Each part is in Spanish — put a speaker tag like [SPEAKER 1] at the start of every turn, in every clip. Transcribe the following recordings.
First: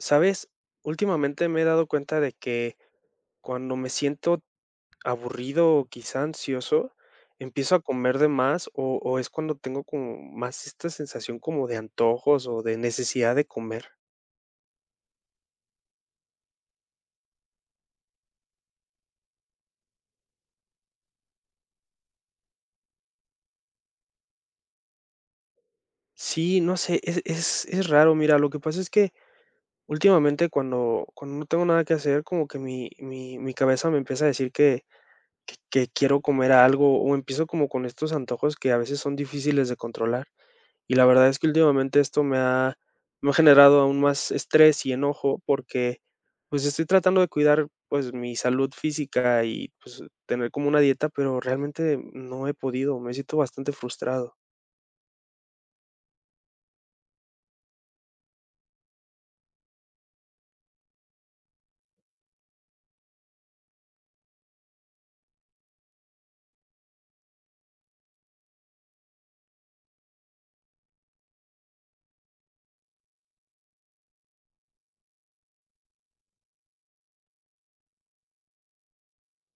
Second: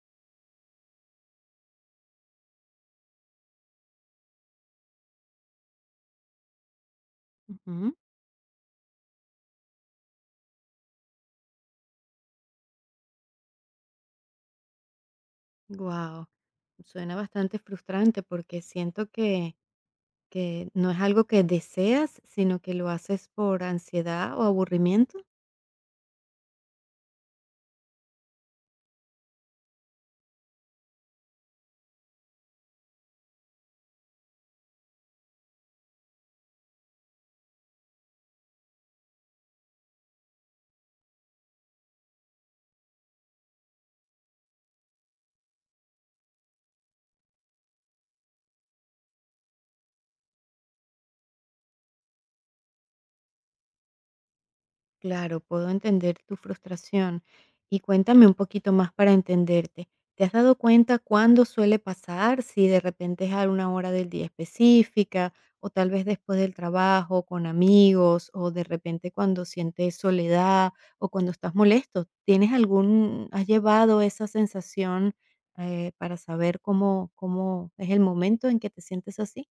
[SPEAKER 1] ¿Sabes? Últimamente me he dado cuenta de que cuando me siento aburrido o quizá ansioso, empiezo a comer de más o es cuando tengo como más esta sensación como de antojos o de necesidad de comer.
[SPEAKER 2] Wow, suena bastante frustrante porque siento que no es algo que deseas, sino que lo haces por ansiedad o aburrimiento.
[SPEAKER 1] Sí, no sé, es raro. Mira, lo que pasa es que últimamente cuando no tengo nada que hacer, como que mi cabeza me empieza a decir que quiero comer algo o empiezo como con estos antojos que a veces son difíciles de controlar. Y la verdad es que últimamente esto me ha generado aún más estrés y enojo porque, pues, estoy tratando de cuidar, pues, mi salud física y, pues, tener como una dieta, pero realmente no he podido, me siento bastante frustrado.
[SPEAKER 2] Claro, puedo entender tu frustración. Y cuéntame un poquito más para entenderte. ¿Te has dado cuenta cuándo suele pasar? Si de repente es a una hora del día específica, o tal vez después del trabajo, con amigos, o de repente cuando sientes soledad o cuando estás molesto. ¿Tienes algún, has llevado esa sensación para saber cómo es el momento en que te sientes así?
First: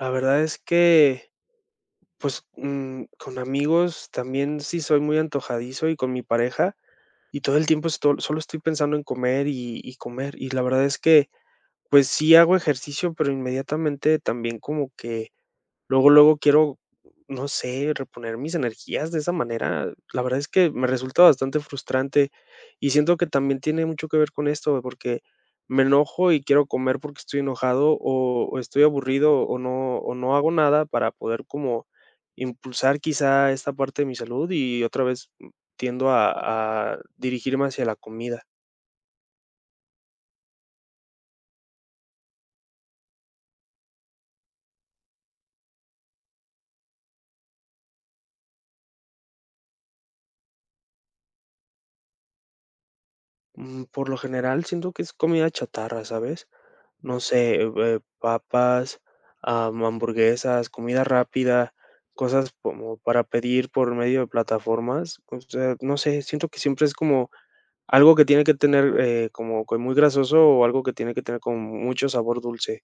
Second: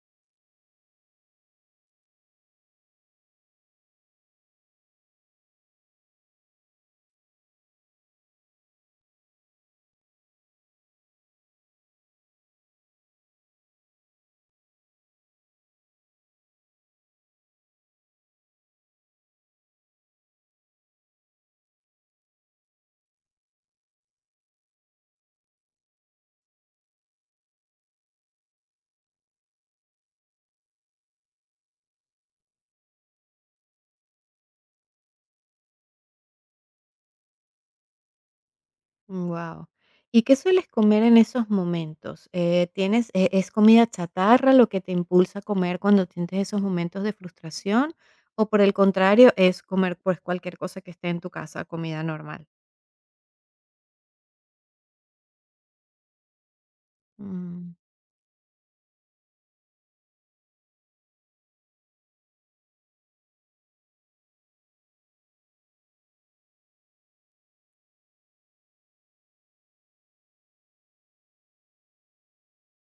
[SPEAKER 1] La verdad es que, pues, con amigos también sí soy muy antojadizo y con mi pareja, y todo el tiempo esto solo estoy pensando en comer y comer. Y la verdad es que, pues, sí hago ejercicio, pero inmediatamente también como que luego quiero, no sé, reponer mis energías de esa manera. La verdad es que me resulta bastante frustrante y siento que también tiene mucho que ver con esto, porque me enojo y quiero comer porque estoy enojado o estoy aburrido o no hago nada para poder como impulsar quizá esta parte de mi salud y otra vez tiendo a dirigirme hacia la comida.
[SPEAKER 2] Wow. ¿Y qué sueles comer en esos momentos? ¿Tienes es comida chatarra lo que te impulsa a comer cuando tienes esos momentos de frustración? O por el contrario, es comer, pues, cualquier cosa que esté en tu casa, comida normal.
[SPEAKER 1] Mm, por lo general siento que es comida chatarra, ¿sabes? No sé,
[SPEAKER 2] Mm,
[SPEAKER 1] papas, hamburguesas, comida rápida, cosas como para pedir por medio de plataformas. O sea, no sé, siento que siempre es como algo que tiene que tener como que muy grasoso o algo que tiene que tener como mucho sabor dulce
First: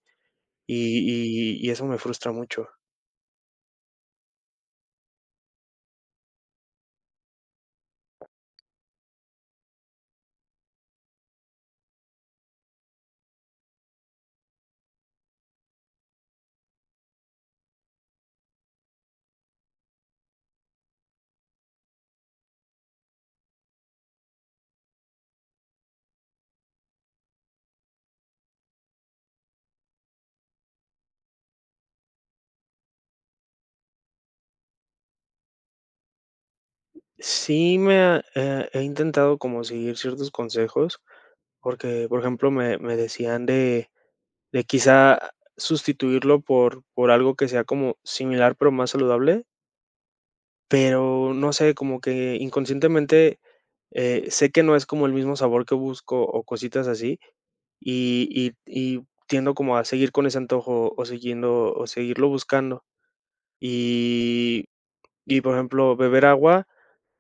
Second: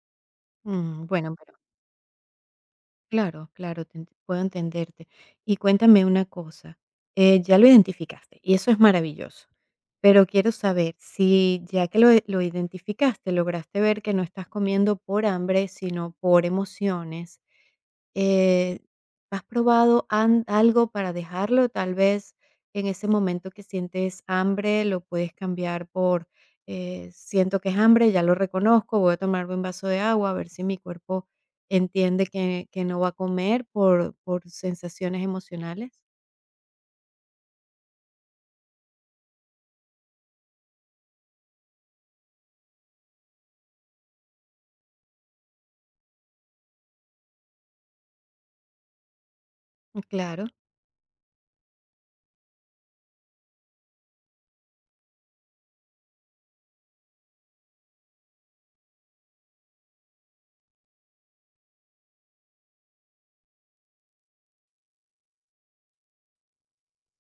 [SPEAKER 1] y,
[SPEAKER 2] mm, bueno, pero
[SPEAKER 1] y eso me frustra mucho.
[SPEAKER 2] claro, claro, puedo entenderte. Y cuéntame una cosa, ya lo identificaste y eso es maravilloso, pero quiero saber si ya que lo identificaste, lograste ver que no estás comiendo por hambre, sino por emociones. eh, ¿Has probado an algo para dejarlo? Tal vez en ese momento que sientes hambre, lo puedes cambiar por, siento que es hambre, ya lo reconozco, voy a tomarme un vaso de agua, a ver si mi cuerpo entiende que no va a comer por sensaciones emocionales.
[SPEAKER 1] He intentado como seguir ciertos consejos porque, por ejemplo, me decían de quizá sustituirlo por algo que sea como similar, pero más saludable,
[SPEAKER 2] Claro.
[SPEAKER 1] pero no sé, como que inconscientemente, sé que no es como el mismo sabor que busco o cositas así, y y tiendo como a seguir con ese antojo o siguiendo o seguirlo buscando. Y por ejemplo, beber agua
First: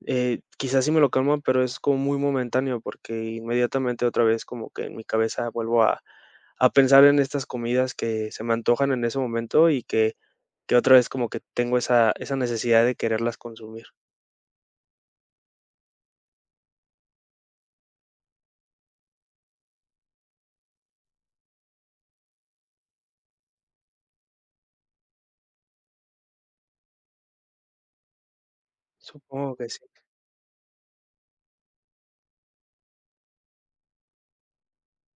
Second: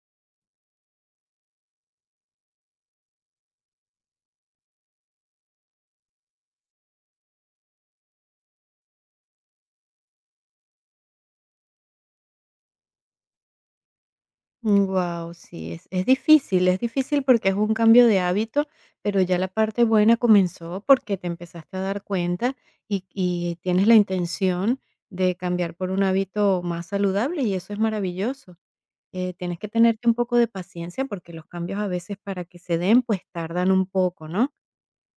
[SPEAKER 1] quizás sí me lo calma, pero es como muy momentáneo, porque inmediatamente otra vez como que en mi cabeza a pensar en estas comidas que se me antojan en ese momento y que otra vez como que tengo esa necesidad de quererlas consumir.
[SPEAKER 2] Wow, sí, es difícil porque es un cambio de hábito, pero ya la parte buena comenzó porque te empezaste a dar cuenta y tienes la intención de cambiar por un hábito más saludable y eso es maravilloso.
[SPEAKER 1] Supongo
[SPEAKER 2] Tienes que
[SPEAKER 1] que sí.
[SPEAKER 2] tenerte un poco de paciencia porque los cambios a veces para que se den, pues tardan un poco, ¿no?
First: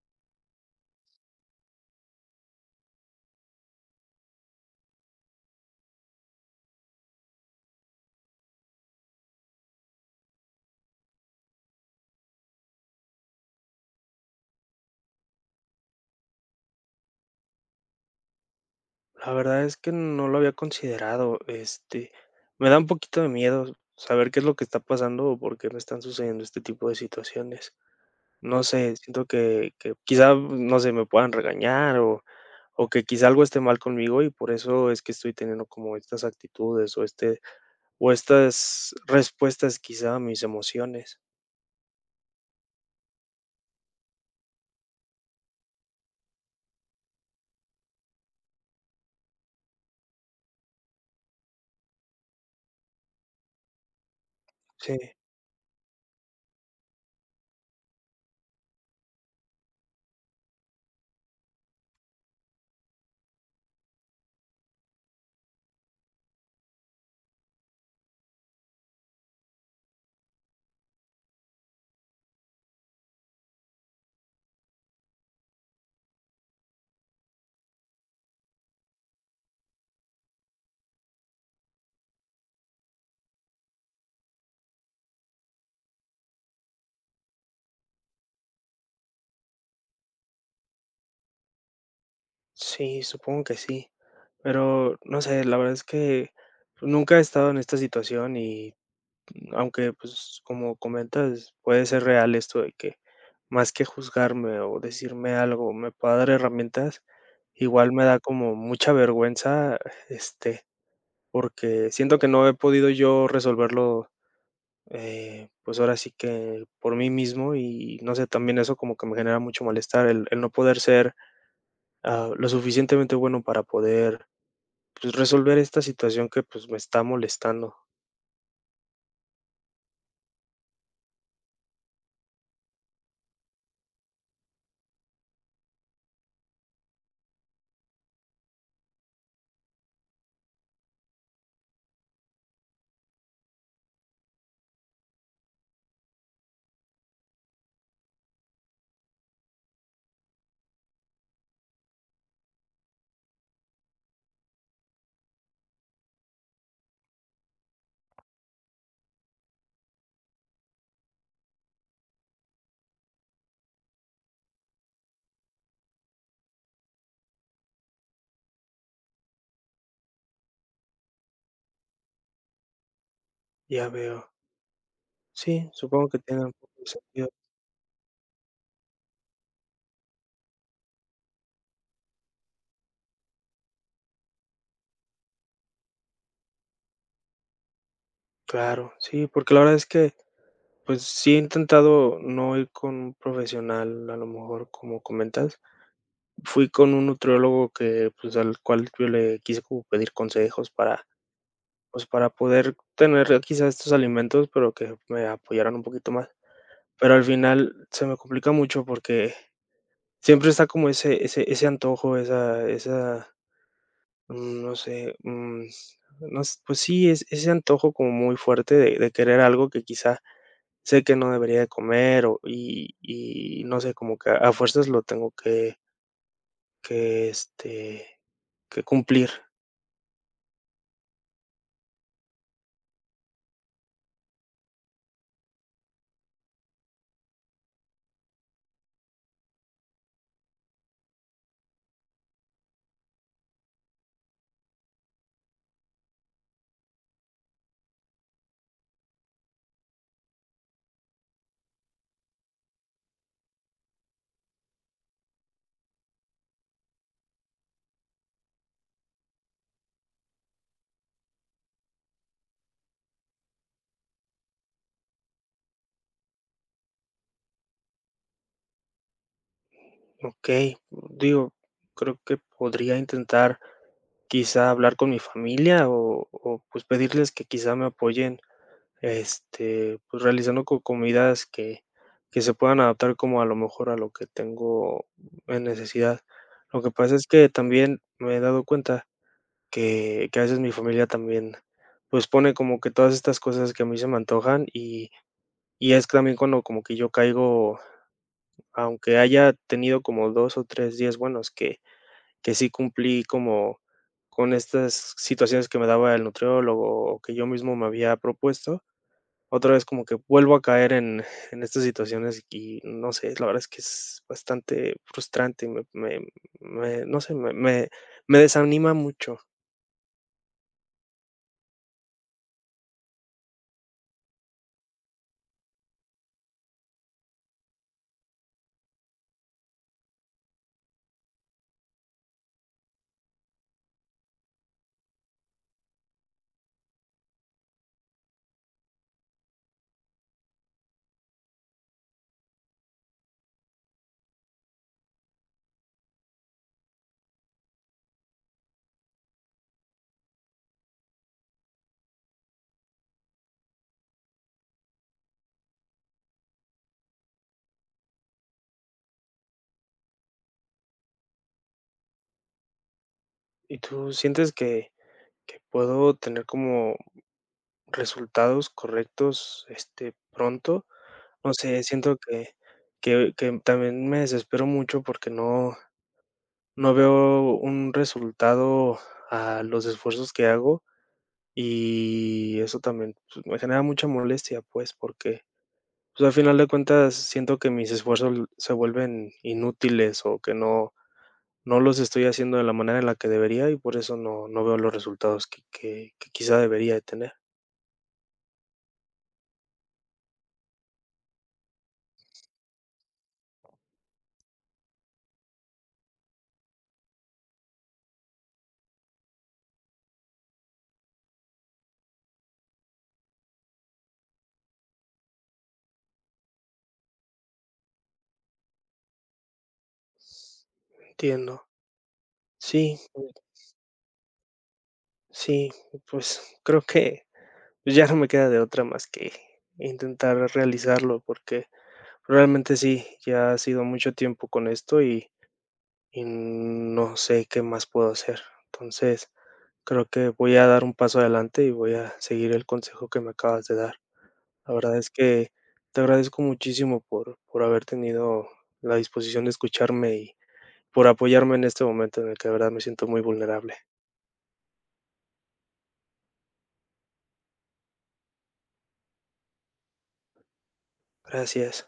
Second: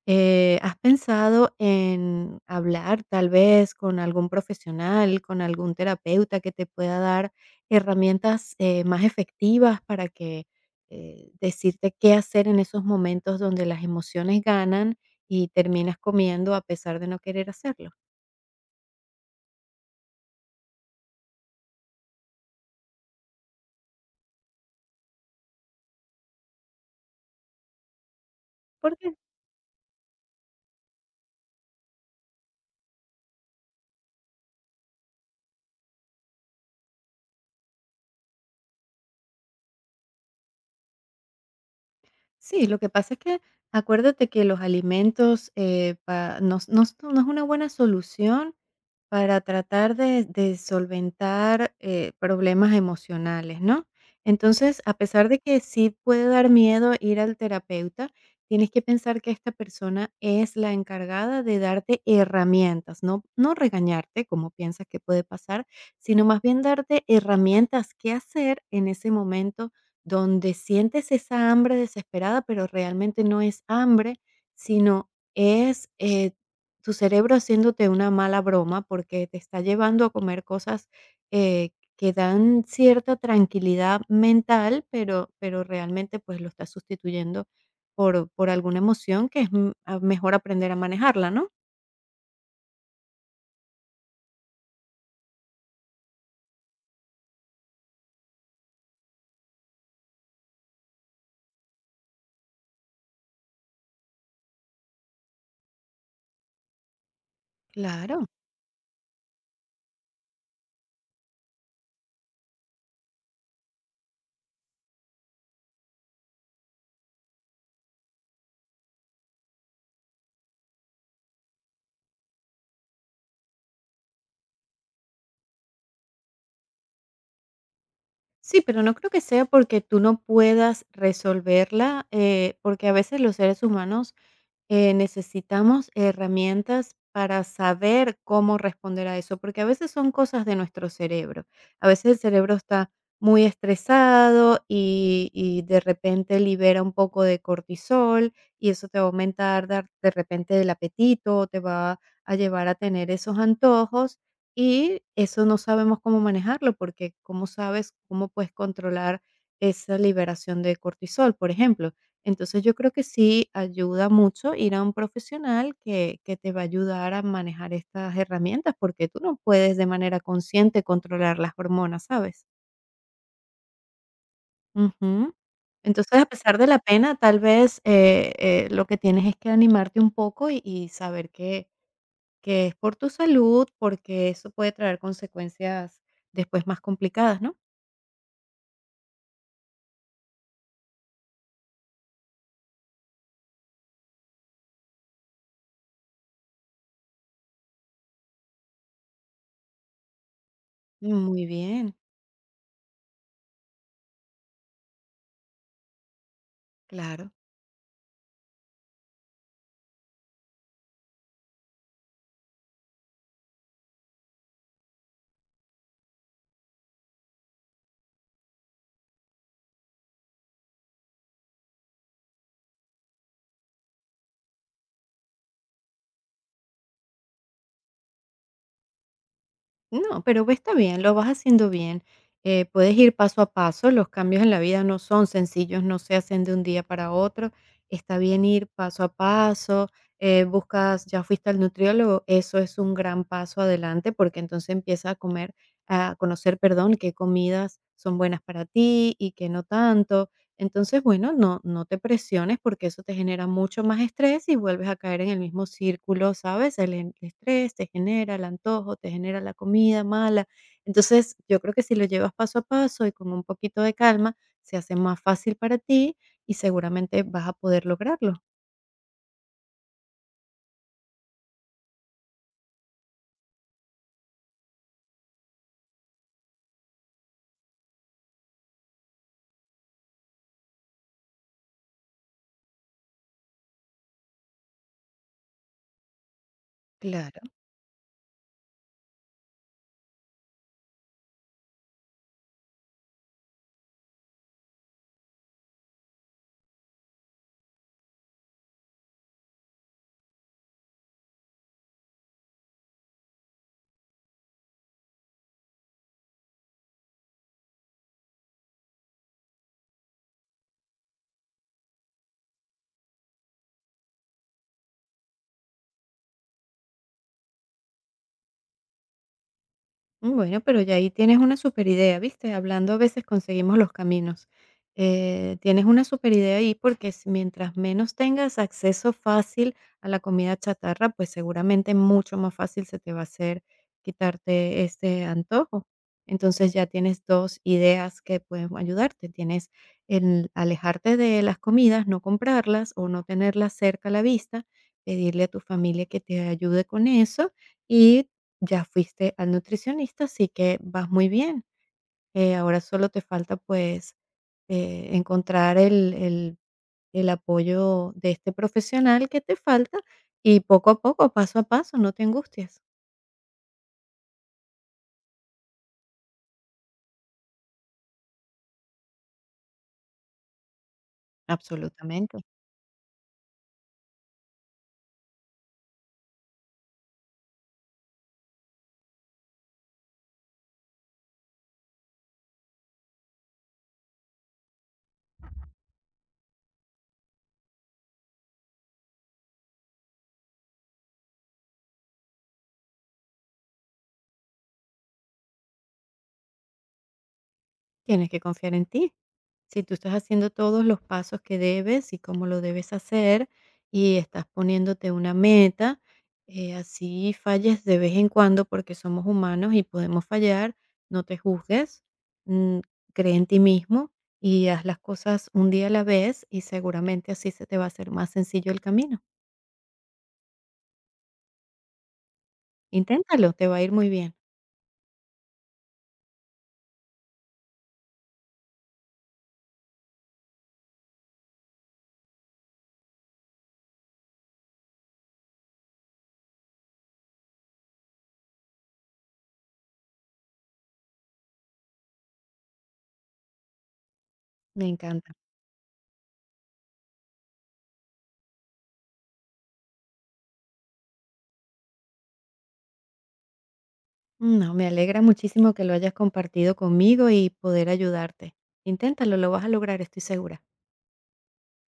[SPEAKER 2] ¿Has pensado en hablar tal vez con algún profesional, con algún terapeuta que te pueda dar herramientas, más efectivas para decirte qué hacer en esos momentos donde las emociones ganan y terminas comiendo a pesar de no querer hacerlo?
[SPEAKER 1] La verdad es que no lo había considerado. Este, me da un poquito de miedo saber qué es lo que está pasando o por qué me están sucediendo este tipo de situaciones. No sé,
[SPEAKER 2] Porque
[SPEAKER 1] siento que quizá, no sé, me puedan regañar o que quizá algo esté mal conmigo y por eso es que estoy teniendo como estas actitudes o este o estas respuestas quizá a mis emociones.
[SPEAKER 2] sí, lo que pasa es que acuérdate que los alimentos, pa no no no es una buena solución para tratar de solventar, problemas emocionales, ¿no? Entonces, a
[SPEAKER 1] Sí,
[SPEAKER 2] pesar de que sí puede dar miedo ir al terapeuta, tienes que pensar que esta persona es la encargada de darte herramientas, no regañarte, como piensas que puede pasar, sino más bien darte herramientas que hacer en ese momento donde sientes esa hambre desesperada, pero realmente no es hambre, sino es, tu cerebro haciéndote una mala broma porque te está llevando a comer cosas, eh, que dan cierta tranquilidad mental, pero realmente, pues, lo estás sustituyendo por alguna emoción que es, mejor aprender a manejarla, ¿no?
[SPEAKER 1] sí, supongo que sí, pero no sé, la verdad es que pues, nunca he estado en esta situación y aunque, pues, como comentas, puede ser real esto de que más que juzgarme o decirme algo me pueda dar herramientas, igual me da
[SPEAKER 2] Claro.
[SPEAKER 1] como mucha vergüenza, este, porque siento que no he podido yo resolverlo. Pues ahora sí que por mí mismo y no sé, también eso como que me genera mucho malestar, el no poder ser, lo suficientemente bueno para poder, pues, resolver esta situación que, pues, me está molestando.
[SPEAKER 2] Sí, pero no creo que sea porque tú no puedas resolverla, porque a veces los seres humanos necesitamos herramientas para saber cómo responder a eso, porque a veces son cosas de nuestro cerebro. A veces el cerebro está muy estresado y de repente libera un poco de cortisol y eso te va a de repente el apetito, te va a llevar a tener esos antojos y eso no sabemos cómo manejarlo, porque cómo sabes cómo puedes controlar esa liberación de cortisol, por ejemplo. Entonces, yo creo que sí ayuda mucho ir a un profesional que te va a ayudar a manejar estas herramientas, porque tú no puedes de manera consciente controlar las hormonas, ¿sabes?
[SPEAKER 1] Ya veo.
[SPEAKER 2] Ujú.
[SPEAKER 1] Sí, supongo
[SPEAKER 2] Entonces,
[SPEAKER 1] que
[SPEAKER 2] a
[SPEAKER 1] tiene un
[SPEAKER 2] pesar de
[SPEAKER 1] poco
[SPEAKER 2] la
[SPEAKER 1] de
[SPEAKER 2] pena,
[SPEAKER 1] sentido.
[SPEAKER 2] tal vez, lo que tienes es que animarte un poco y saber que es por tu salud, porque eso puede traer consecuencias después más complicadas, ¿no?
[SPEAKER 1] Claro, sí, porque la verdad es que, pues, sí he intentado no ir con un profesional, a lo mejor, como comentas. Fui con un nutriólogo que, pues, al cual yo le quise como pedir consejos para
[SPEAKER 2] Muy bien,
[SPEAKER 1] pues, para poder tener quizás estos alimentos, pero que me apoyaran un poquito más. Pero al
[SPEAKER 2] claro.
[SPEAKER 1] final se me complica mucho porque siempre está como ese antojo, esa esa, mm, no sé, mm, no s pues sí, es ese antojo como muy fuerte de querer algo que quizá sé que no debería de comer o y no sé, como que a fuerzas lo tengo que, este, que cumplir.
[SPEAKER 2] No, pero va, está bien, lo vas haciendo bien. Puedes ir paso a paso, los cambios en la vida no son sencillos, no se hacen de un día para otro. Está bien ir paso a paso. Buscas, ya fuiste al nutriólogo, eso es un gran paso adelante porque entonces empiezas a comer, a conocer, perdón, qué comidas son buenas para ti y qué no tanto. Entonces, bueno, no te presiones porque eso te genera mucho más estrés y vuelves a caer en el mismo círculo, ¿sabes? El estrés te genera el antojo, te genera la comida mala. Entonces, yo creo que si lo llevas paso a paso y con un poquito de calma, se hace más fácil para ti y seguramente vas a poder lograrlo.
[SPEAKER 1] Okey, digo, creo que podría intentar quizá hablar con mi familia pues, pedirles que quizá me apoyen, este, pues, realizando co comidas que se puedan adaptar como a lo mejor a lo que tengo en necesidad. Lo que pasa es
[SPEAKER 2] Claro.
[SPEAKER 1] que también me he dado cuenta que a veces mi familia también, pues, pone como que todas estas cosas que a mí se me antojan y es también cuando como que yo caigo, aunque haya tenido como 2 o 3 días buenos que sí cumplí como con estas situaciones que me daba el nutriólogo o que yo mismo me había propuesto, otra vez como que vuelvo a caer en estas situaciones y no sé, la verdad es que es bastante frustrante, me- me- no sé, me- me desanima mucho.
[SPEAKER 2] Bueno, pero ya ahí tienes una super idea, ¿viste? Hablando a veces conseguimos los caminos. Tienes una super idea ahí porque mientras menos tengas acceso fácil a la comida chatarra, pues seguramente mucho más fácil se te va a hacer quitarte este antojo. Entonces ya tienes dos ideas que pueden ayudarte. Tienes el alejarte de las comidas, no comprarlas o no tenerlas cerca a la vista, pedirle a tu familia que te ayude con eso y ya fuiste al nutricionista, así que vas muy bien. Ahora solo te falta, pues, encontrar el apoyo de este profesional que te falta, y poco a poco, paso a paso, no te angusties.
[SPEAKER 1] ¿Y tú sientes que puedo tener como resultados correctos este pronto? No sé, siento
[SPEAKER 2] Absolutamente.
[SPEAKER 1] que también me desespero mucho porque no, no veo un resultado a los esfuerzos que hago, y eso también, pues, me genera mucha molestia, pues, porque, pues, al final de cuentas siento que mis esfuerzos se vuelven inútiles, o que no los estoy haciendo de la manera en la que debería, y por eso no veo los resultados que quizá debería de tener.
[SPEAKER 2] Tienes que confiar en ti. Si tú estás haciendo todos los pasos que debes y cómo lo debes hacer y estás poniéndote una meta, así falles de vez en cuando porque somos humanos y podemos fallar, no te juzgues, mm, cree en ti mismo y haz las cosas un día a la vez y seguramente así se te va a hacer más sencillo el camino.
[SPEAKER 1] Entiendo. Sí,
[SPEAKER 2] Inténtalo, te va a ir muy bien.
[SPEAKER 1] sí, pues, creo que pues ya no me queda de otra más que intentar realizarlo, porque realmente sí, ya ha sido mucho tiempo con esto y no sé qué más puedo hacer. Entonces, creo que voy a dar un paso adelante y voy a seguir el consejo que me acabas de dar. La
[SPEAKER 2] Me
[SPEAKER 1] verdad es
[SPEAKER 2] encanta.
[SPEAKER 1] que te agradezco muchísimo por haber tenido la disposición de escucharme y por apoyarme en este momento en el que de verdad me siento muy vulnerable.
[SPEAKER 2] No, me alegra muchísimo que lo hayas compartido conmigo y poder ayudarte. Inténtalo, lo vas a lograr, estoy segura.
[SPEAKER 1] Gracias.